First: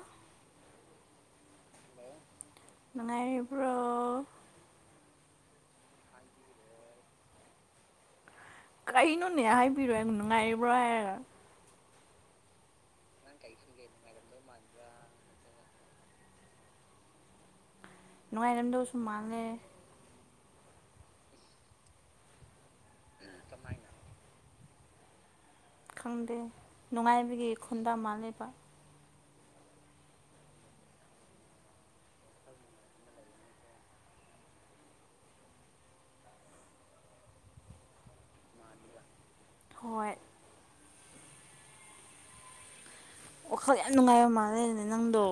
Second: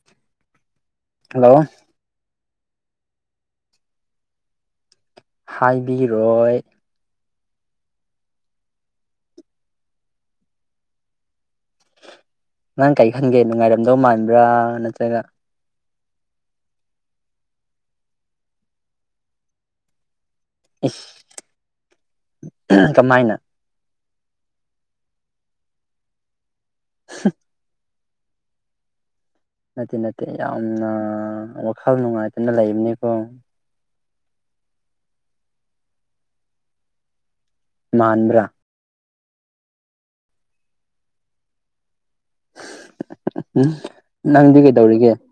ꯑ ꯍꯜꯂꯣ ꯃꯉꯕ꯭ꯔꯣ ꯍꯥꯏꯕꯤꯔꯣꯏ ꯀꯩꯅꯣꯅꯦ ꯍꯥꯏꯕꯤꯔꯣ ꯑꯩ ꯅꯨꯡꯉꯥꯏꯔꯤꯕ꯭ꯔꯣ ꯍꯥꯏꯔꯒ ꯅꯪ ꯀꯔꯤ ꯈꯟꯒꯦ ꯅꯨꯡꯉꯥꯏꯔꯝꯗꯧ ꯃꯥꯟꯕ꯭ꯔꯥ ꯅꯠꯇ꯭ꯔꯒ ꯅꯨꯡꯉꯥꯏꯔꯝꯗꯧꯁꯨ ꯃꯥꯜꯂꯦ ꯀꯃꯥꯏꯅ ꯈꯪꯗꯦ ꯅꯨꯡꯉꯥꯏꯕꯒꯤ ꯈꯨꯟꯗꯥ ꯃꯥꯜꯂꯤꯕ ꯅꯠꯇꯦ ꯅꯠꯇꯦ ꯌꯥꯝꯅ ꯋꯥꯈꯜ ꯅꯨꯡꯉꯥꯏꯇꯅ ꯂꯩꯕꯅꯤꯀꯣ ꯃꯥꯟꯕ꯭ꯔꯥ ꯍꯣꯏ ꯎꯝ ꯋꯥꯈꯜ ꯌꯥꯝ ꯅꯨꯡꯉꯥꯏꯕ ꯅꯪꯗꯤ ꯃꯥꯜꯂꯦꯅꯦ ꯀꯩꯗꯧꯔꯤꯒꯦ ꯅꯪꯗꯣ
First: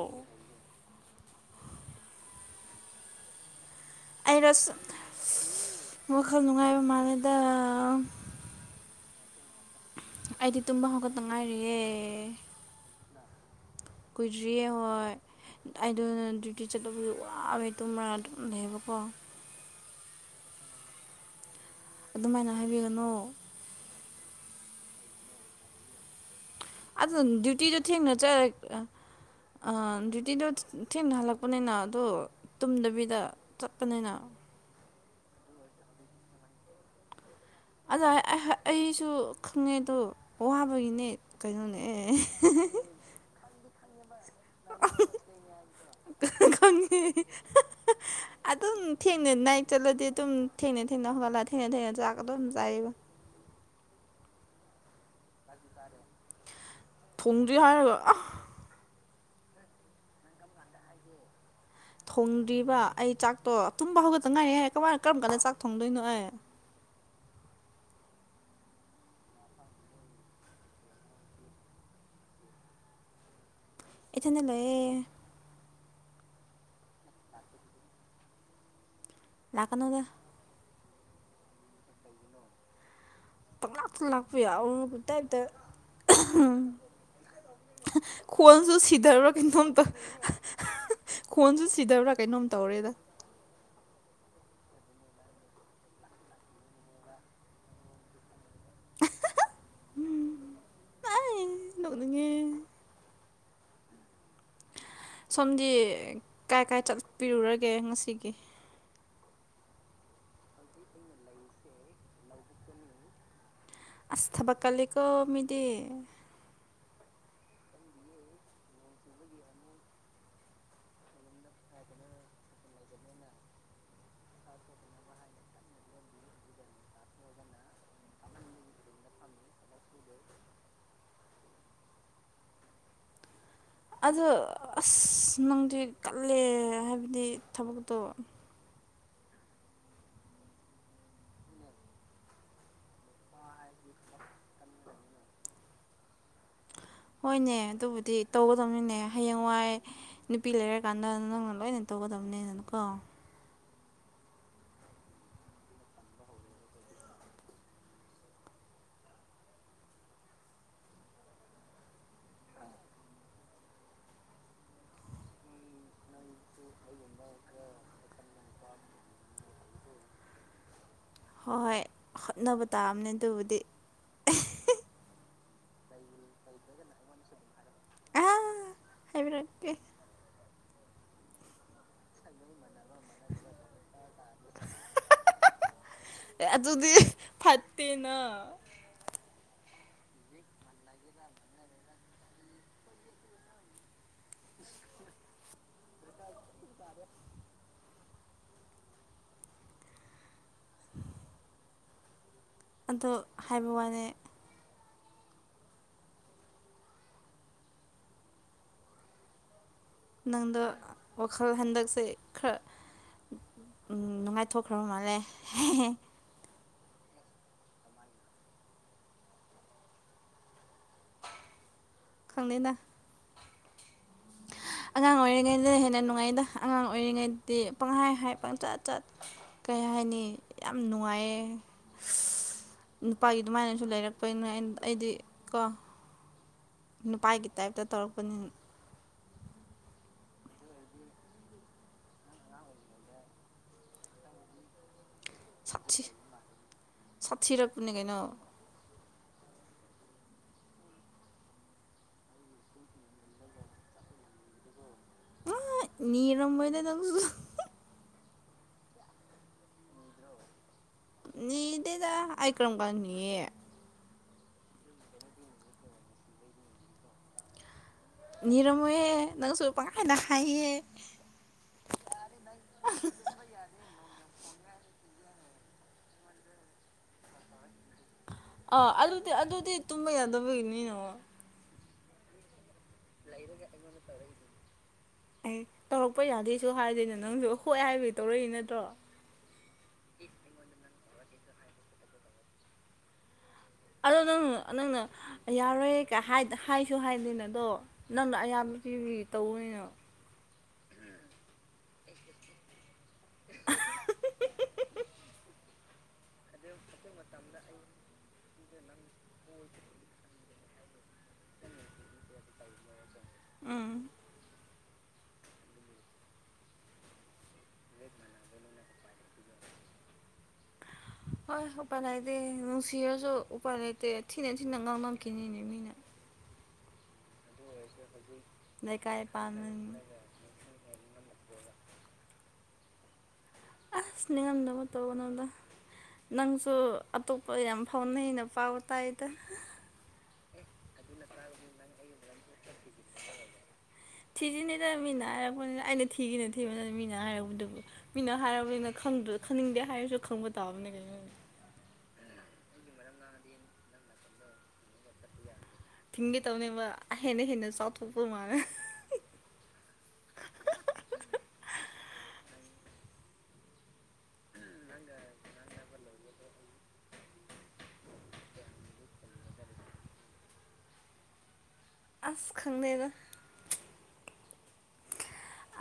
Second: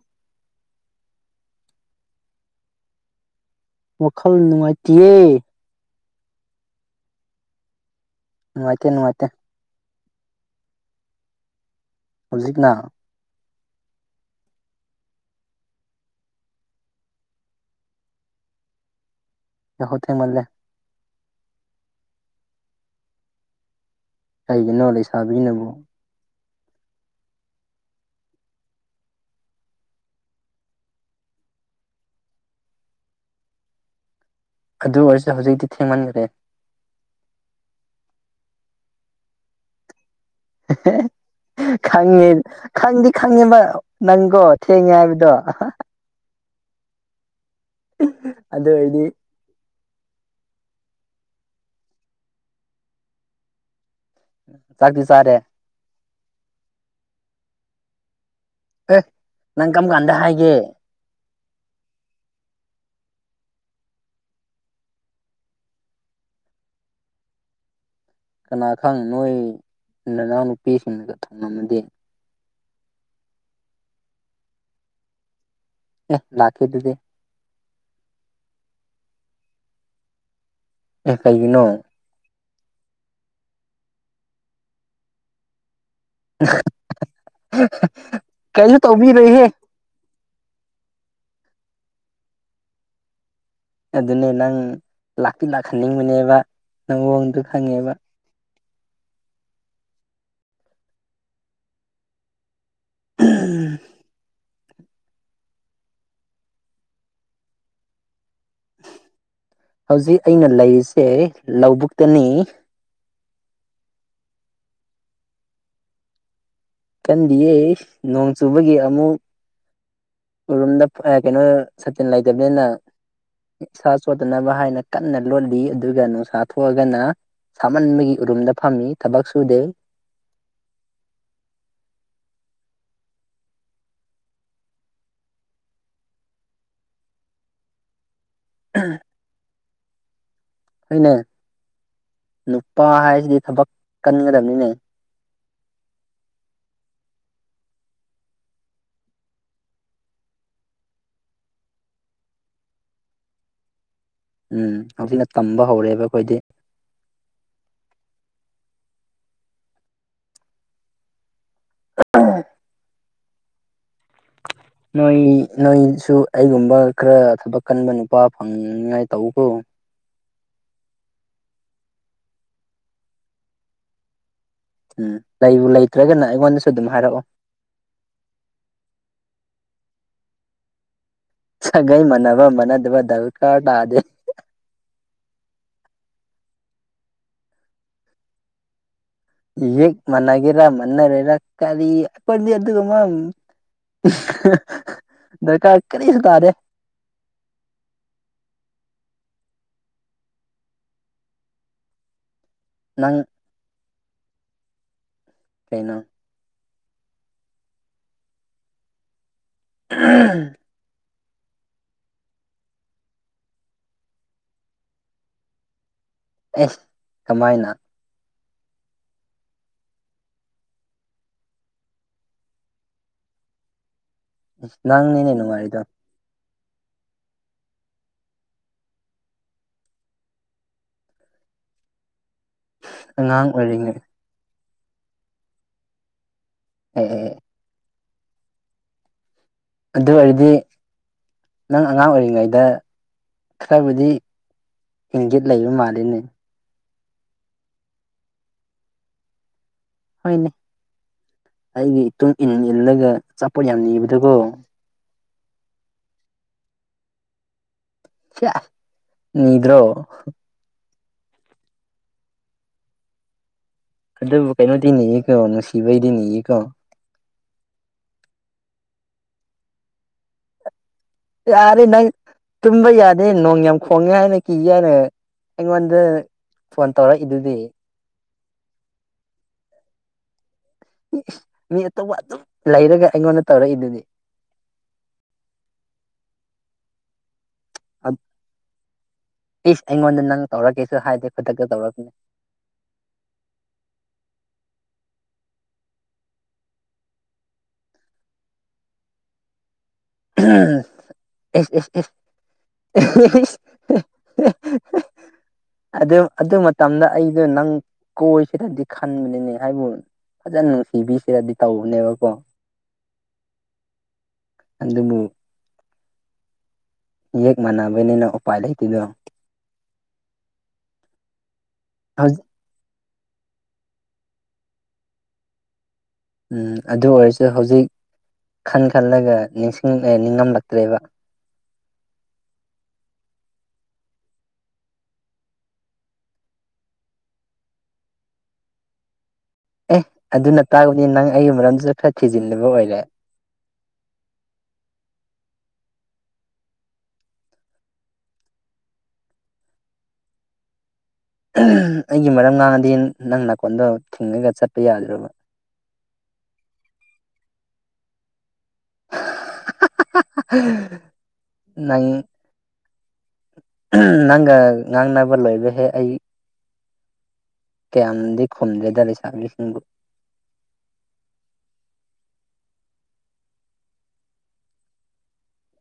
ꯋꯥꯈꯜ ꯑꯩꯔꯣ ꯑꯁ ꯅꯨꯡꯉꯥꯏꯇꯌꯦ ꯋꯥꯈꯜ ꯅꯨꯡꯉꯥꯏꯕ ꯃꯥꯥꯟꯜꯂꯦꯗ ꯃꯀꯦ ꯅꯨꯅꯨꯡ ꯃꯥꯀꯦ ꯑꯩꯗꯤ ꯇꯨꯝꯕ ꯍꯧꯒꯠ ꯅꯨꯡꯉꯥꯏꯔꯤꯌꯦꯦ ꯍꯧꯖꯤꯛꯅ ꯀꯨꯖꯔꯤꯌꯦ ꯍꯣꯏ ꯑꯩꯗ ꯗ꯭ꯌꯨꯇꯤ ꯆꯠꯂꯨꯕꯗꯨ ꯋꯥꯕꯦ ꯇꯨꯝꯃꯥ ꯑꯗꯨ ꯂꯩꯕꯀꯣ ꯌꯥꯣ ꯊꯦ ꯃꯜꯂꯦ ꯑꯗꯨꯃꯥꯏꯅ ꯍꯥꯏꯕꯤꯒꯅꯨ ꯀꯒꯤꯅꯣ ꯂꯩꯁꯥꯕꯤꯅꯕꯨ ꯑꯗꯨꯅ ꯗ꯭ꯌꯨꯇꯤꯗꯣ ꯊꯦꯡꯅ ꯆ ꯗ꯭ꯌꯨꯇꯤꯗꯣ ꯊꯦꯡꯅ ꯍꯜꯂꯛꯄꯅꯤꯅ ꯑꯗꯣ ꯇꯨꯝꯗꯕꯤꯗ ꯆꯠꯄꯅꯤꯅ ꯑꯗꯨ ꯑꯣꯏꯔꯁꯨ ꯍꯧꯖꯤꯛꯇꯤ ꯊꯦꯡꯃꯟꯈ꯭ꯔꯦ ꯑꯗꯨ ꯑꯩꯁꯨ ꯈꯪꯉꯦꯗꯣ ꯈꯪꯉꯦ ꯈꯪꯗꯤ ꯈꯪꯉꯦꯕ ꯑꯣ ꯊꯦꯡꯉꯦ ꯍꯥꯏꯕꯗꯣ ꯪꯉ ꯑꯗꯨ ꯑꯗꯨꯝ ꯑꯣꯏꯔꯗꯤ ꯊꯦꯡꯅ ꯅꯥꯏꯛ ꯆꯠꯂꯗꯤ ꯑꯗꯨꯝ ꯊꯦꯡꯅ ꯊꯦꯡꯅ ꯍꯒꯠꯂꯑꯦ ꯍꯦ ꯊ ꯆꯥꯀꯗꯅ ꯆꯏꯕ ꯆꯥꯛꯄꯤ ꯆꯔꯦ ꯐꯣꯡꯗ꯭ꯔꯤ ꯍꯥꯏꯔꯒ ꯑꯦ ꯅꯪ ꯀꯔꯝ ꯀꯥꯟꯗ ꯍꯥꯏꯒꯦ ꯊꯣꯡꯗ꯭ꯔꯤꯕ ꯑꯩ ꯆꯥꯛꯇꯣ ꯇꯨꯝꯕ ꯍꯧꯒꯠꯇ ꯉꯥꯏꯔ ꯀꯃꯥꯏꯅ ꯀꯔꯝ ꯀꯥꯟꯗ ꯆꯥꯛ ꯊꯣꯡꯗꯣꯏꯅꯣ ꯑꯩ ꯀꯅꯥ ꯈꯪ ꯅꯣꯏ ꯏ ꯏꯅꯥꯎꯅꯨꯄꯤꯁꯤꯡꯅꯒ ꯊꯝꯉꯝꯃꯗꯤ ꯏꯊꯅ ꯂꯣꯏꯑꯦ ꯑꯦ ꯂꯥꯛꯀꯦꯗꯨꯗꯤ ꯂꯥꯛꯀꯅꯅꯦ ꯂꯩ ꯀꯥꯏꯒꯤꯅꯣ ꯄ ꯂꯥꯛ ꯂꯥꯛꯄ ꯌꯥ ꯑꯇꯗ ꯎꯝ ꯈꯣꯟꯁꯨ ꯁꯤꯊꯔꯕ ꯀꯇꯣꯝꯇ ꯈꯣꯟꯁꯨ ꯁꯤꯗꯕ꯭ꯔꯥ ꯀꯩꯅꯣꯝ ꯇꯧꯔꯦꯗ ꯑꯗꯨꯅꯦ ꯅꯪ ꯂꯥꯛꯄꯤ ꯂꯥꯛꯍꯟꯅꯤꯡꯕꯅꯦꯕ ꯅꯪ ꯃꯑꯣꯡꯗꯨ ꯈꯪꯉꯦꯕ ꯎꯝ ꯑ ꯂꯣꯛꯅꯤꯡꯉꯦ ꯎꯝ ꯁꯣꯝꯗꯤ ꯀꯥꯏ ꯀꯥꯏ ꯆꯠꯄꯤꯔꯨꯔꯒꯦ ꯉꯁꯤꯒꯤ ꯍꯧꯖꯤꯛ ꯑꯩꯅ ꯂꯩꯔꯤꯁꯦ ꯂꯧꯕꯨꯛꯇꯅꯤ ꯑꯁꯊꯕꯀꯂꯤꯀꯣ ꯃꯤꯗꯤ ꯀꯟꯗꯤꯌꯦ ꯅꯣꯡ ꯆꯨꯕꯒꯤ ꯑꯃꯨꯛ ꯎꯨꯝꯗ ꯀꯩꯅꯣ ꯁꯇꯤꯟ ꯂꯩꯇꯕꯅꯤꯅ ꯏꯁꯥ ꯆꯣꯠꯇꯅꯕ ꯍꯥꯏꯅ ꯀꯟꯅ ꯂꯣꯂꯤ ꯑꯗꯨꯒ ꯅꯨꯡꯁꯥ ꯊꯣꯛꯑꯒꯅ ꯁꯥꯃꯟꯕꯒꯤ ꯎꯔꯨꯝꯗ ꯐꯝꯃꯤ ꯊꯕꯛ ꯁꯨꯗꯦ [unintelligible] ꯑꯗꯣ ꯑꯁ ꯅꯪꯗꯤ ꯀꯜꯂꯦ ꯍꯥꯏꯕꯗꯤ ꯊꯕꯛꯇꯣ ꯑꯥ ꯍꯅꯦ ꯅꯨꯄꯥ ꯍꯥꯏꯁꯤꯗꯤ ꯊꯕꯛ ꯀꯟꯒꯗꯕꯅꯤꯅꯦ [unintelligible] ꯍꯣꯏꯅꯦ ꯑꯗꯨꯕꯨꯗꯤ ꯇꯧꯒꯗꯕꯅꯤꯅꯦ ꯍꯌꯦꯡꯋꯥꯏ ꯅꯨꯄꯤ ꯂꯩꯔꯀꯥꯟꯗ ꯅꯪꯅ ꯂꯣꯏꯅ ꯇꯧꯒꯗꯕ ꯇꯧꯅꯦ ꯁꯅꯀꯣ ꯎꯝ ꯍꯧꯖꯤꯛꯅ ꯇꯝꯕ ꯍꯧꯔꯦꯕ ꯑꯩꯈꯣꯏꯗꯤ ꯑ ꯅꯣꯏ ꯅꯣꯏꯁꯨ ꯑꯩꯒꯨꯝꯕ ꯈꯔ ꯊꯕꯛ ꯀꯟꯕ ꯅꯨꯄꯥ ꯐꯪꯅꯤꯉꯥꯏ ꯇꯧꯕꯀꯣ ꯎ ꯍꯣꯏ ꯍꯣꯏ ꯍꯣꯠꯅꯕ ꯇꯥꯑꯝꯅꯦ ꯑꯗꯨꯕꯨꯗꯤ ꯎꯝ ꯂꯩꯕꯨ ꯂꯩꯇ꯭ꯔꯒꯅ ꯑꯩꯉꯣꯟꯗꯁꯨ ꯑꯗꯨꯝ ꯍꯥꯏꯔꯛꯑꯣ ꯑ ꯍꯥꯏꯕꯔꯦ ꯁꯒꯥꯏ ꯃꯅꯥꯕ ꯃꯅꯥꯗꯕ ꯗ ꯀꯥ ꯇꯗꯦ ꯑꯗꯨ ꯑꯗꯨꯗꯤ ꯐꯠꯇꯠꯇꯦꯅ ꯌꯦꯛ ꯃꯅꯥꯒꯦꯔ ꯃꯟꯅꯔꯦꯔ ꯀꯥꯔꯤꯄꯗꯤ ꯑꯗꯨꯒꯀꯃ ꯗꯔꯀꯥ ꯀꯔꯤꯁꯤ ꯇꯥꯔꯦ [inaudible] [unintelligible] ꯑꯗꯣ ꯅꯪ ꯍꯥꯏꯕ ꯋꯥꯅꯦ ꯂꯩꯩꯅ ꯅꯪꯗ ꯋꯥꯈꯜ ꯍꯟꯗꯛꯁꯦ ꯈꯔ ꯎꯝ ꯅꯨꯡꯉꯥꯏꯊꯣꯛꯈ꯭ꯔꯕ ꯃꯥꯜꯂꯦ ꯑꯦꯁ ꯀꯃꯥꯏꯅ ꯈꯪꯅꯅ ꯑꯉꯥꯡ ꯅꯪꯅꯤꯅꯦ ꯑꯣꯏꯔꯤꯉꯩꯗ ꯅꯨꯡꯉꯥꯏꯔꯤꯗꯣ ꯍꯦꯟꯅ ꯅꯨꯡꯉꯥꯏꯗ ꯑꯉꯥꯡ ꯑꯣꯏꯔꯤꯉꯩꯗꯤ ꯄꯪꯍꯥꯏ ꯍꯥꯏ ꯄꯪꯆꯠ ꯆꯠ ꯀꯩ ꯍꯥꯏꯅꯤ ꯌꯥꯝ ꯅꯨꯡꯉꯥꯏꯌꯦ ꯅꯨꯄꯥꯒꯤ ꯑꯉꯥꯡ ꯑꯗꯨꯃꯥꯏꯅꯁꯨ ꯑꯣꯏꯔꯤꯉꯩ ꯂꯩꯔꯛꯄꯩꯅ ꯑꯩꯗꯤ ꯀꯣ ꯑꯦ ꯑꯦ ꯅꯨꯄꯥꯥꯏꯒꯤ ꯇꯥꯏꯞꯇ ꯇꯧꯔꯛꯄꯅꯤ ꯑꯗꯨ ꯑꯣꯏꯔꯗꯤ ꯅꯪ ꯑꯉꯥꯡ ꯑꯣꯏꯔꯤꯉꯩꯗ ꯈꯔꯕꯨꯗꯤ ꯏꯪꯖꯤꯠ ꯂꯩꯕ ꯃꯥꯜꯂꯤꯅꯦ ꯁꯥꯔ ꯄꯨꯅꯤ ꯀꯩꯅꯧ ꯍꯅꯦ ꯑꯩꯒꯤ ꯏꯇꯨꯡ ꯏꯟ ꯏꯜꯂꯒ ꯑꯆꯥꯄꯣꯠ ꯌꯥꯝ ꯅꯤꯕꯗꯨꯀꯣ ꯑ ꯅꯔꯝꯝꯕꯣꯏꯗ ꯇꯉ ꯅꯤꯗ꯭ꯔꯣ ꯅꯗꯦꯗ ꯑꯥꯏꯀ꯭ꯔꯝꯒꯥꯟꯅꯤꯌꯦ ꯑꯗꯨꯕꯨ ꯀꯩꯅꯣꯗꯤ ꯅꯅꯤꯌꯦꯀꯣ ꯅꯨꯡꯁꯤꯕꯩꯗꯤ ꯅꯤꯌꯦꯀꯣ ꯔꯝꯨꯍꯦ ꯅꯪꯁꯨ ꯄꯈꯥꯏꯅ ꯈꯥꯏꯌꯦ ꯌꯥꯔꯦ ꯅꯪ ꯇꯨꯝꯕ ꯌꯥꯅꯤꯦ ꯅꯣꯡ ꯌꯥꯝ ꯈꯣꯡꯉꯦ ꯍꯥꯏꯅ ꯀꯤꯒꯦꯅ ꯑꯩꯉꯣꯟꯗ ꯐꯣꯟ ꯇꯧꯔꯛꯏꯗꯨꯗꯤ ꯑꯥ ꯑꯗꯨꯗꯤ ꯑꯗꯨꯗꯤ ꯇꯨꯝꯕ ꯌꯥꯗꯕꯒꯤꯅꯤꯅ ꯃꯤ ꯇꯣ ꯑꯩ ꯇꯧꯔꯛꯄ ꯌꯥꯗꯦꯁꯨ ꯍꯥꯏꯗꯣꯏꯅꯦ ꯅꯪꯁꯨ ꯍꯣꯏ ꯍꯥꯏꯕꯒꯤ ꯇꯧꯔꯛꯏ ꯅꯠꯇ꯭ꯔꯣ ꯄꯐ ꯑꯩꯉꯣꯟꯗ ꯅꯪ ꯇꯧꯔꯒꯦꯁꯨ ꯍꯥꯏꯗꯦ ꯑꯇ ꯇꯧ ꯑꯗꯣ ꯅꯪꯅ ꯅꯪꯅ ꯌꯥꯔꯣꯏ ꯍꯥꯏꯁꯨ ꯍꯥꯏꯗꯅ ꯑꯗꯣ ꯅꯪꯅ ꯑꯌꯥꯝꯕ ꯍꯧ ꯇꯧꯅ ꯑꯦ ꯑꯦ ꯑꯗ ꯑꯗꯨ ꯃ ꯃꯇꯝꯗ ꯑꯩꯗꯣ ꯅꯪ ꯀꯣꯆ ꯁꯤꯗꯗꯤ ꯈꯟꯕꯅꯤꯅꯦ ꯍꯥꯏꯕꯨ ꯐꯖꯅ ꯅꯨꯡꯁꯤꯕꯤꯁꯤꯔꯗꯤ ꯇꯧꯕꯅꯦꯕꯀꯣ ꯎꯝ ꯑꯗꯨꯕꯨ ꯌꯦꯛ ꯃꯥꯟꯅꯕꯅꯤꯅ ꯎꯄꯥꯏ ꯂꯩꯇꯗꯣ ꯍꯣꯏ ꯎꯄꯥꯏ ꯂꯩꯇꯦ ꯍꯧꯖꯤꯛ ꯅꯨꯡꯁꯤꯔꯁꯨ ꯎꯄꯥꯏ ꯂꯩꯇꯦ ꯊꯤꯅ ꯊꯤꯅ ꯉꯥꯡꯃꯝꯈꯤꯅꯤꯅꯦ ꯃꯤꯅ ꯎꯝ ꯑꯗꯨ ꯑꯣꯏꯔꯁꯨ ꯁꯨ ꯍꯧꯖꯤꯛ ꯈꯟ ꯂꯩꯀꯥꯏ ꯈꯜꯂꯒ ꯅꯤꯡꯁꯤꯡ ꯄꯥꯟꯕꯅꯤꯅ ꯅꯤꯡꯉꯝꯂꯛꯇ꯭ꯔꯦꯕ ꯑꯁꯁꯅꯦꯌꯥꯝꯗ ꯇꯅꯣꯗ ꯅꯪꯁꯨ ꯑꯇꯣꯞꯄ ꯌꯥꯝ ꯐꯥꯎꯅꯩꯅ ꯄꯥꯎ ꯇꯥꯏ ꯑꯦ ꯑꯗꯨꯅ ꯇꯥꯕꯅꯤ ꯅꯪ ꯑꯩꯒꯤ ꯃꯔꯝꯗꯨꯁꯨ ꯈꯔ ꯊꯤꯖꯤꯟꯂꯕ ꯑꯣꯏꯔꯦ ꯊꯤꯖꯤꯅꯤꯗꯅ ꯃꯤꯅ ꯍꯥꯏꯔꯛꯄꯅꯤꯅ ꯑꯩꯅ ꯊꯤꯒꯤꯅ ꯊꯤꯕꯅꯤꯅ ꯃꯤꯅ ꯍꯥꯏꯔꯛꯄꯗꯨꯕꯨ ꯃꯤꯅ ꯍꯥꯏꯔꯔꯕꯅꯤꯅ ꯈ ꯈꯪꯅꯤꯡꯗꯦ ꯍꯥꯏꯔꯁꯨ ꯈꯪꯕ ꯇꯥꯕꯅꯦ ꯀꯩꯅꯣ ꯑꯩꯒꯤ ꯃꯔꯝ ꯉꯥꯡꯉꯗꯤ ꯅꯪ ꯅꯥꯀꯣꯟꯗꯣ ꯊꯤꯡꯉꯒ ꯆꯠꯄ ꯌꯥꯗ꯭ꯔꯕ ꯊꯤꯡꯒꯦ ꯇꯧꯅꯦꯕ ꯍꯦꯟꯅ ꯍꯦꯟꯅ ꯆꯥꯎꯊꯣꯛꯄ ꯃꯥꯜꯂꯦ ꯅꯪ ꯅꯪ ꯉꯥꯡꯅꯕ ꯂꯣꯏꯕꯍꯦ ꯑꯩ ꯀꯌꯥꯝꯗꯤ ꯈꯨꯝꯗꯦꯗ ꯂꯩꯁꯥꯕꯤꯁꯤꯡꯕꯨ ꯑꯁ ꯈꯪꯅꯅ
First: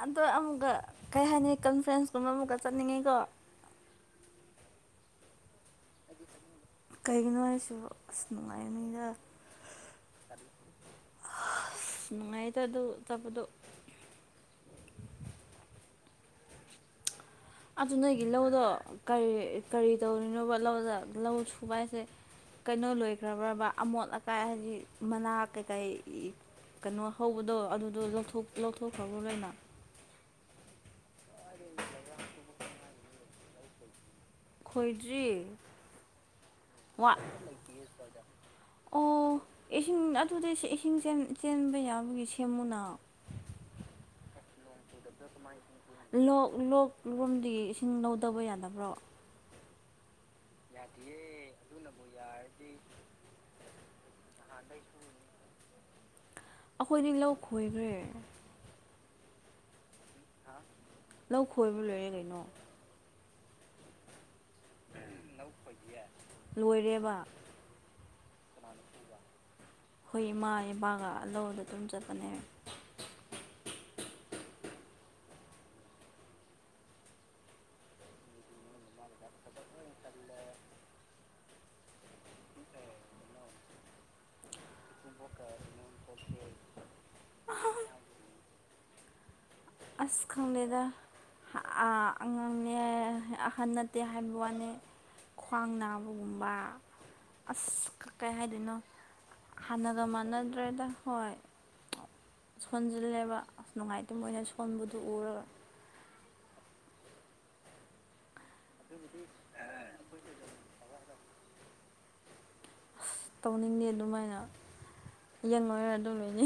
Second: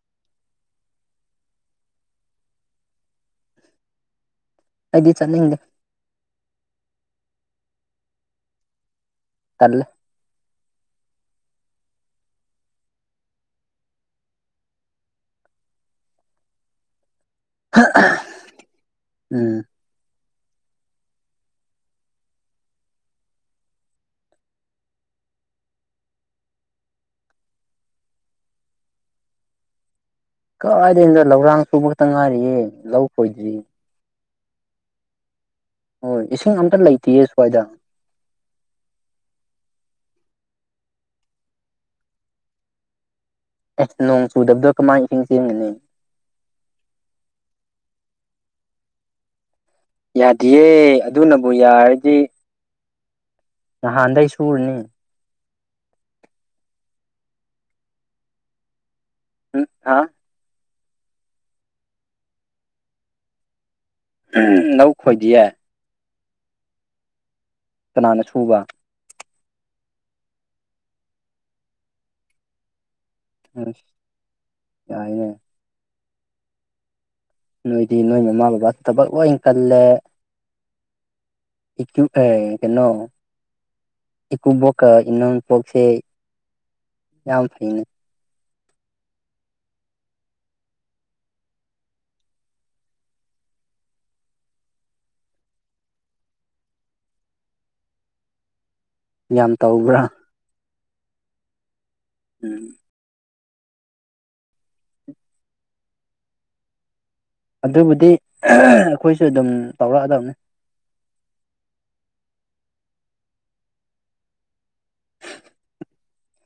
ꯑꯗꯣ ꯑꯃꯨꯛꯀ ꯀꯩ ꯍꯥꯏꯅꯤ ꯀꯟꯐ꯭ꯔꯦꯟꯁꯀꯨꯝꯕ ꯑꯃꯨꯛꯀ ꯆꯠꯅꯤꯡꯉꯤꯀꯣ ꯑꯩꯗꯤ ꯆ ꯍꯗ ꯀꯩꯒꯤꯅꯣ ꯍꯥꯏꯁꯨ ꯑꯁ ꯅꯨꯡꯉꯥꯏ ꯅꯨꯗ ꯇꯜꯂꯦ ꯅꯨꯡꯉꯥꯏꯇ ꯑꯗꯨ ꯇꯕꯗꯣ ꯑꯗꯨ ꯅꯒꯤ ꯂꯧꯗꯣꯔꯤ ꯎꯝ ꯀꯔꯤ ꯇꯧꯔꯤꯅꯣꯕ ꯂꯧꯗ ꯂꯧ ꯁꯨꯕ ꯍꯥꯏꯁꯦ ꯀꯩꯅꯣ ꯂꯣꯏꯈ꯭ꯔꯕ꯭ꯔꯕ ꯑꯃꯣꯠ ꯑꯀꯥꯏ ꯍꯥꯏꯗꯤ ꯃꯅꯥ ꯀꯩꯀꯩ ꯀꯩꯅꯣ ꯍꯧꯕꯗꯣ ꯑꯗꯨꯗꯣ ꯂꯧꯊꯣꯛꯈ꯭ꯔꯕꯅ ꯀꯥꯏꯗꯗꯣ ꯂꯧꯔꯥꯡ ꯁꯨꯕ ꯈꯛꯇ ꯉꯥꯏꯔꯤꯌꯦꯦ ꯂꯧ ꯈꯣꯏꯗ꯭ꯔꯤ ꯈꯣꯏꯗ꯭ꯔꯤ ꯍꯣꯏ ꯏꯁꯤꯡ ꯑꯝꯇ ꯋꯥ ꯂꯩꯇꯤꯌꯦ ꯁ꯭ꯋꯥꯏꯗ ꯑꯣ ꯏꯁꯤꯡ ꯑꯗꯨꯗꯩ ꯏꯁꯤꯡ ꯆꯦꯟꯕ ꯌꯥꯕꯒꯤ ꯁꯦꯃꯨꯅꯥ ꯑꯁ ꯅꯣꯡ ꯆꯨꯗꯕꯗꯣ ꯀꯃꯥꯏꯅ ꯏꯁꯤꯡ ꯆꯦꯟꯒꯅꯤ ꯂꯣꯛ ꯂꯣꯛ ꯂꯣꯝꯗꯤ ꯏꯁꯤꯡ ꯂꯧꯗꯕ ꯌꯥꯗꯕ꯭ꯔꯣ ꯌꯥꯗꯌꯦꯦ ꯑꯗꯨꯅꯕꯨ ꯌꯥꯔꯗꯤ ꯅꯍꯥꯟꯗꯒꯤꯩ ꯁꯨꯔꯅꯤ ꯑꯩꯈꯣꯏꯗꯤ ꯂꯧ ꯈꯣꯏꯈ꯭ꯔꯦ ꯎꯝ ꯍꯥ ꯂꯧ ꯈꯣꯏꯕ ꯂꯣꯏꯔꯦ ꯀꯩꯅꯣ ꯎꯝ ꯂꯧ ꯈꯣꯏꯗꯤꯌꯦ ꯂꯣꯏꯔꯦꯕ ꯀꯅꯥꯅ ꯁꯨꯕ ꯍꯣꯏ ꯏꯃꯥ ꯏꯄꯥꯒ ꯂꯧꯗ ꯑꯗꯨꯝ ꯆꯠꯄꯅꯦ ꯑ ꯌꯥꯏꯅꯦ ꯅꯣꯏꯗꯤ ꯅꯣꯏ ꯃꯃꯥ ꯕꯕꯥꯗꯨ ꯊꯕꯛ ꯂꯣꯏ ꯀꯜꯂꯦ ꯏꯀ ꯑꯦ ꯀꯩꯅꯣ ꯏꯀꯨꯞꯕꯣꯛ ꯏꯅꯣꯄꯣꯛꯁꯦ ꯌꯥꯝ ꯐꯩꯅꯦ ꯑꯁ ꯈꯪꯂꯗ ꯑꯉꯥꯡꯅꯦ ꯑꯍꯟ ꯅꯠꯇꯦ ꯍꯥꯏꯕ ꯋꯥꯅꯤ ꯈ꯭ꯋꯥꯡ ꯅꯥꯕꯒꯨꯝꯕ ꯑꯁ ꯀꯩ ꯍꯥꯏꯗꯣꯏꯅꯣ ꯌꯥꯝ ꯇꯧꯕ꯭ꯔꯥ ꯍꯥꯟꯅꯒ ꯃꯥꯟꯅꯗ꯭ꯔꯦꯗ ꯍꯣꯏ ꯎꯝ ꯁꯣꯟꯖꯤꯜꯂꯦꯕ ꯑꯁ ꯅꯨꯡꯉꯥꯏꯇꯕ ꯑꯣꯏꯅ ꯁꯣꯟꯕꯗꯨ ꯎꯔꯒ ꯑꯗꯨꯕꯨꯗꯤ ꯑꯩꯈꯣꯏꯁꯨ ꯑꯗꯨꯝ ꯇꯧꯔꯛꯑꯗꯕꯅꯤ ꯑꯁ ꯇꯧꯅꯤꯡꯗꯦ ꯑꯗꯨꯃꯥꯏꯅ ꯌꯦꯪꯉꯣꯏꯔ ꯑꯗꯨꯝ ꯂꯣꯏꯅꯤ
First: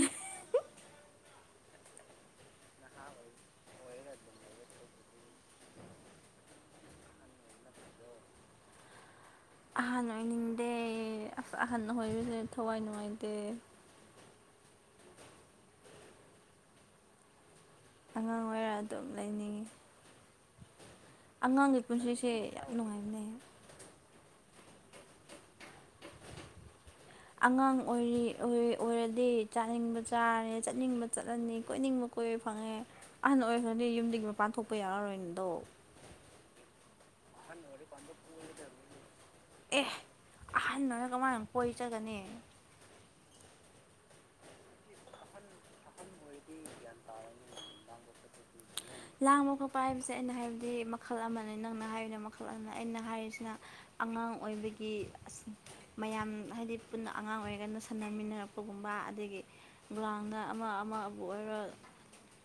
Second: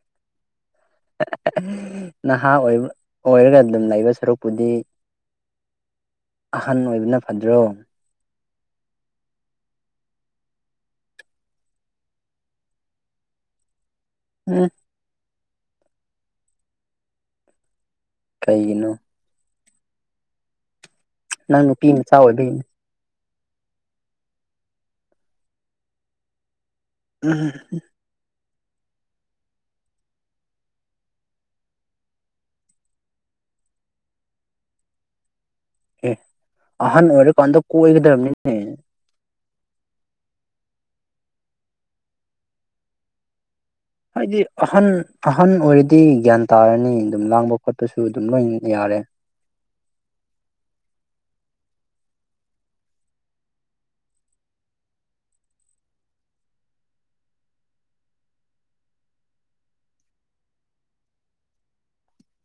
ꯅꯍꯥ ꯑꯣꯏ ꯑꯣꯏꯔꯒ ꯑꯗꯨꯝ ꯂꯩꯕ ꯁꯔꯨꯛꯄꯨꯗꯤ ꯑꯍꯟ ꯑꯣꯏꯕꯅ ꯐꯗ꯭ꯔꯣ ꯑꯍꯟ ꯑꯣꯏꯅꯤꯡꯗꯦ ꯑꯁ ꯑꯍꯟ ꯑꯣꯏꯕꯁꯦ ꯊꯋꯥꯏ ꯅꯨꯡꯉꯥꯏꯇꯦ ꯎꯝ ꯑꯉꯥꯡ ꯑꯣꯏꯔ ꯀꯩꯒꯤꯅꯣ ꯑꯗꯨꯝ ꯂꯩꯅꯤꯡꯉꯤ ꯅꯪ ꯑꯉꯥꯡꯒꯤ ꯅꯨꯄꯤ ꯃꯆꯥ ꯄꯨꯟꯁꯤꯁꯦ ꯑꯣꯏꯕꯒꯤꯅꯤ ꯌꯥꯝ ꯅꯨꯡꯉꯥꯏꯕꯅꯦ ꯎꯝ ꯑꯉꯥꯡ ꯑꯣꯏꯔꯤ ꯑꯣꯏꯔꯗꯤ ꯆꯥꯅꯤꯡꯕ ꯆꯥꯔꯦ ꯆꯠꯅꯤꯡꯕ ꯆꯠꯂꯅꯤ ꯀꯣꯏꯅꯤꯡꯕ ꯀꯣꯏꯕ ꯐꯪꯉꯦ ꯑꯍꯟ ꯑꯣꯏ ꯈꯪꯗꯦ ꯌꯨꯝꯗꯒꯤ ꯃꯄꯥꯟ ꯊꯣꯛꯄ ꯌꯥꯔꯔꯣꯏꯅꯗꯣ ꯑꯦ ꯑꯍꯟ ꯑꯣꯏꯔꯀꯥꯟꯗ ꯀꯣꯏꯒꯗꯕꯅꯤꯅꯦ ꯑꯦ ꯑꯍꯟꯅꯅ ꯀꯃꯥꯏꯅ ꯀꯣꯏꯆꯒꯅꯤ ꯍꯥꯏꯗꯤ ꯑꯍꯟ ꯑꯍꯟ ꯑꯣꯏꯔꯤꯗꯤ ꯁꯤ ꯒ꯭ꯌꯥꯟ ꯇꯥꯔꯅꯤ ꯑꯗꯨꯝ ꯂꯥꯡꯕ ꯈꯣꯠꯄꯁꯨ ꯑꯗꯨꯝ ꯂꯣꯏ ꯌꯥꯔꯦ ꯂꯥꯡꯕ ꯈꯛꯠꯄ ꯍꯥꯏꯕꯁꯦ ꯑꯩꯅ ꯍꯥꯏꯕꯗꯤ ꯃꯈꯜ ꯑꯃꯅꯤꯅꯦꯅ ꯅꯪꯅ ꯍꯥꯏꯔꯤꯅ ꯃꯈꯜ ꯑꯗꯨ ꯑꯩꯅ ꯍꯥꯏꯔꯤꯁꯤꯅ ꯑꯉꯥꯡ ꯑꯣꯏꯕꯒꯤ ꯃꯌꯥꯝ ꯍꯥꯏꯗꯤ ꯄꯨꯟꯅ ꯑꯉꯥꯡ ꯑꯣꯏꯔꯒꯅ ꯁꯥꯟꯅꯃꯤꯟꯅꯔꯛꯄꯒꯨꯝꯕ ꯑꯗꯒꯤ ꯒ꯭ꯔꯥꯎꯟꯗ ꯑꯃ ꯑꯃ ꯑꯗꯨꯕꯨ ꯑꯣꯏꯔꯣ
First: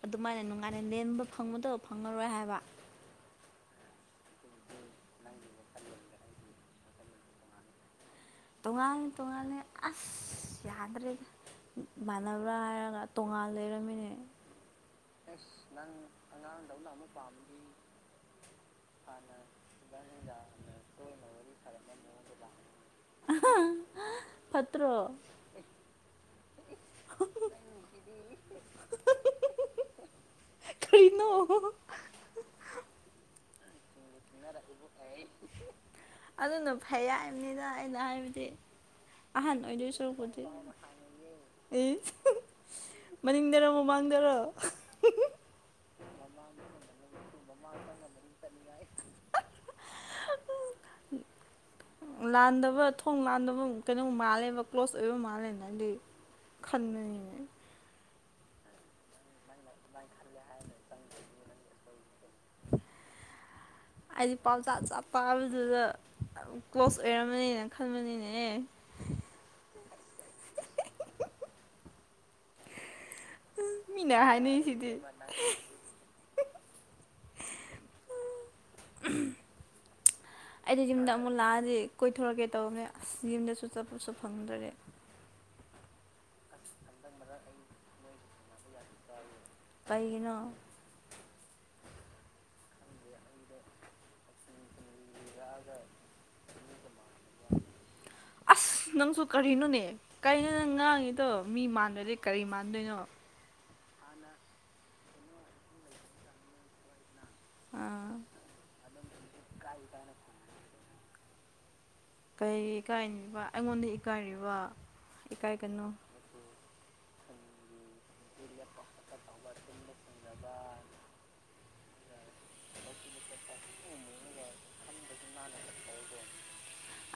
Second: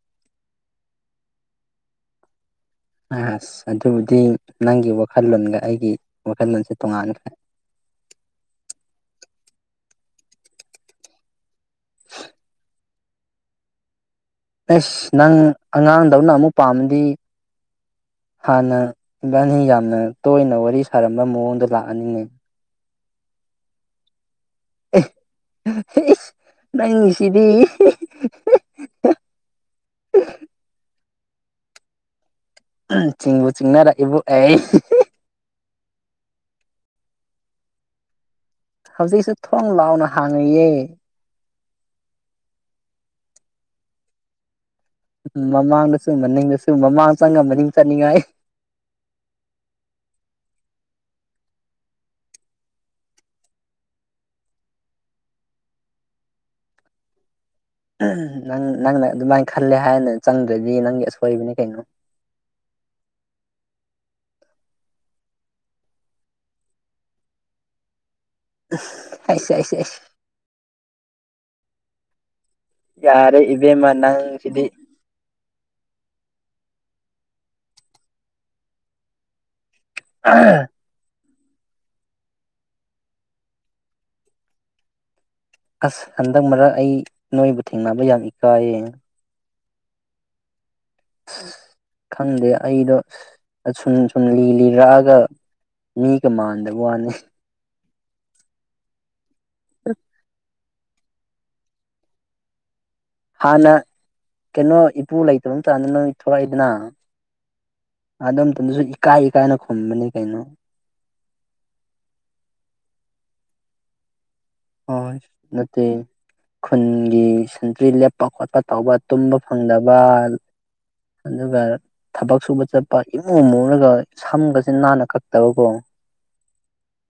ꯑꯗꯨꯃꯥꯏꯅ ꯅꯨꯡꯉꯥꯏꯅ ꯂꯦꯟꯕ ꯐꯪꯕꯗꯕ ꯐꯪꯉꯔꯣꯏ ꯍꯥꯏꯕ ꯑꯁ ꯑꯗꯨꯕꯨꯗꯤ ꯅꯪꯒꯤ ꯋꯥꯈꯜꯂꯣꯟꯒ ꯑꯩꯒꯤ ꯋꯥꯈꯜꯂꯣꯟꯁꯦ ꯇꯣꯉꯥꯟꯅꯈ꯭ꯔꯦ [unintelligible] ꯇꯣꯉꯥꯟꯅꯤ ꯇꯣꯉꯥꯅꯤ ꯑꯁ ꯌꯥꯗ꯭ꯔꯦ ꯃꯥꯟꯅꯕ꯭ꯔꯥ ꯍꯥꯏꯔꯒ ꯇꯣꯉꯥꯟꯅ ꯂꯩꯔꯝꯃꯤꯅꯦ ꯑꯦꯁ ꯅꯪ ꯑꯉꯥꯡꯗꯧꯅ ꯑꯃꯨꯛ ꯄꯥꯝꯃꯗꯤ ꯍꯥꯟꯅ ꯏꯕꯥꯅꯤ ꯌꯥꯝꯅ ꯇꯣꯏꯅ ꯋꯥꯔꯤ ꯁꯥꯔꯝꯕ ꯃꯑꯣꯡꯗ ꯂꯥꯛꯑꯅꯤꯡꯉꯦ ꯄꯠꯇ꯭ꯔꯣ ꯅꯪ ꯁꯤꯗꯤ ꯅ ꯆꯤꯡꯕꯨ ꯆꯤꯡꯅꯔ ꯑꯗꯨꯅ ꯐꯩ ꯍꯥꯏꯕꯅꯤꯅ ꯑꯩꯅ ꯍꯥꯏꯕꯗꯤ ꯍꯧꯖꯤꯛꯁꯨ ꯑꯍꯟ ꯊꯣꯡ ꯂꯥꯎꯅ ꯍꯥꯡꯉꯛꯌꯦ ꯑꯦ ꯃꯅꯤꯡꯗꯔ ꯃꯃꯥꯡꯗꯔꯣ ꯎꯝ ꯃꯃꯥꯡꯗꯁꯨ ꯃꯅꯤꯡꯗꯁꯨ ꯃꯃꯥꯡ ꯆꯪꯉ ꯃꯅꯤꯡ ꯆꯠꯅꯤꯡꯉꯥꯏ ꯎꯝ ꯂꯥꯟꯗꯕ ꯊꯣꯡ ꯂꯥꯟꯗꯕ ꯀꯩꯅꯣꯝ ꯃꯥꯜꯂꯦꯕ ꯀ꯭ꯂꯣꯖ ꯑꯣꯏꯕ ꯃꯥꯜꯂꯦꯅ ꯍꯥꯏꯗꯤ ꯈꯃꯦꯅꯦ ꯅꯪ ꯅꯪꯅ ꯑꯗꯨꯃꯥꯏꯅ ꯈꯜꯂꯦ ꯍꯥꯏꯅ ꯆꯪꯗ꯭ꯔꯗꯤ ꯅꯪꯒꯤ ꯑꯁꯣꯏꯕꯅꯤ ꯀꯩꯅꯣ [unintelligible] ꯑꯩꯗꯤ ꯄꯥꯎ ꯆꯥ ꯆꯥ ꯄꯥꯕꯗꯨꯗ ꯀ꯭ꯂꯣꯖ ꯑꯣꯏꯔꯝꯃꯅꯤꯅ ꯈꯟꯕꯅꯤꯅꯦ ꯑꯁ ꯑꯁ ꯌꯥꯔꯦ ꯏꯕꯦ ꯃꯥ ꯃꯤꯅ ꯅꯪꯁꯤꯗꯤ ꯍꯥꯏꯅꯩꯁꯤꯗꯤ ꯑꯩꯗꯤ ꯌꯨꯝꯗ ꯑꯃꯨꯛ ꯂꯥꯛꯑꯗꯤ ꯀꯣꯏꯊꯣꯔꯛꯀꯦ ꯇꯧꯕꯅꯦ ꯑꯁ ꯌꯨꯝꯗꯁꯨ ꯆꯠꯄꯁꯨ ꯐꯪꯗ꯭ꯔꯦ ꯑꯁ ꯍꯟꯗꯛ ꯃꯔꯛ ꯑꯩ ꯅꯣꯏꯕꯨ ꯊꯦꯡꯅꯕ ꯌꯥꯝ ꯏꯀꯥꯏꯌꯦ ꯄꯩꯅ ꯑ ꯈꯪꯗꯦ ꯑꯩꯗꯣ ꯑꯁꯨꯝ ꯁꯨꯝ ꯂꯤ ꯂꯤꯔꯛꯑꯒ ꯃꯤ ꯀꯃꯥꯟꯗꯕꯣ ꯑꯅꯤ ꯑꯁ ꯅꯪꯁꯨ ꯀꯔꯤꯅꯣꯅꯦ ꯀꯅꯣ ꯅꯪ ꯉꯥꯡꯉꯤꯗꯣ ꯃꯤ ꯃꯥꯟꯗꯗꯤ ꯀꯔꯤ ꯃꯥꯟꯗꯣꯏꯅꯣ ꯍꯥꯟꯅ ꯀꯩꯅꯣ ꯏꯄꯨ ꯂꯩꯇꯕ ꯃꯇꯝꯇꯗ ꯅꯣꯏ ꯊꯣꯛꯂꯛꯏꯗꯅ ꯑꯥ ꯑꯗꯨꯗꯣꯝ ꯃꯇꯝꯗꯁꯨ ꯏꯀꯥꯏ ꯏꯀꯥꯏꯅ ꯈꯨꯝꯕꯅꯤ ꯀꯩꯅꯣ ꯀꯩ ꯏꯀꯥꯏꯅꯤꯕ ꯑꯩꯉꯣꯟꯗ ꯏꯀꯥꯏꯔꯤꯕ ꯍꯣꯏ ꯅꯠꯇꯦ ꯏꯀꯥꯏꯒꯅꯨ ꯈꯨꯟꯒꯤ ꯭ꯔꯤ ꯂꯦꯞꯄ ꯈꯣꯠꯄ ꯇꯧꯕ ꯇꯨꯝꯕ ꯐꯪꯗꯕ ꯑꯗꯨꯒ ꯊꯕꯛ ꯁꯨꯕ ꯆꯠꯄ ꯏꯃꯨꯡ ꯑꯃꯨꯔꯒ ꯁꯝꯒꯁꯦ ꯅꯥꯟꯅ ꯀꯛꯇꯕꯀꯣ [unintelligible]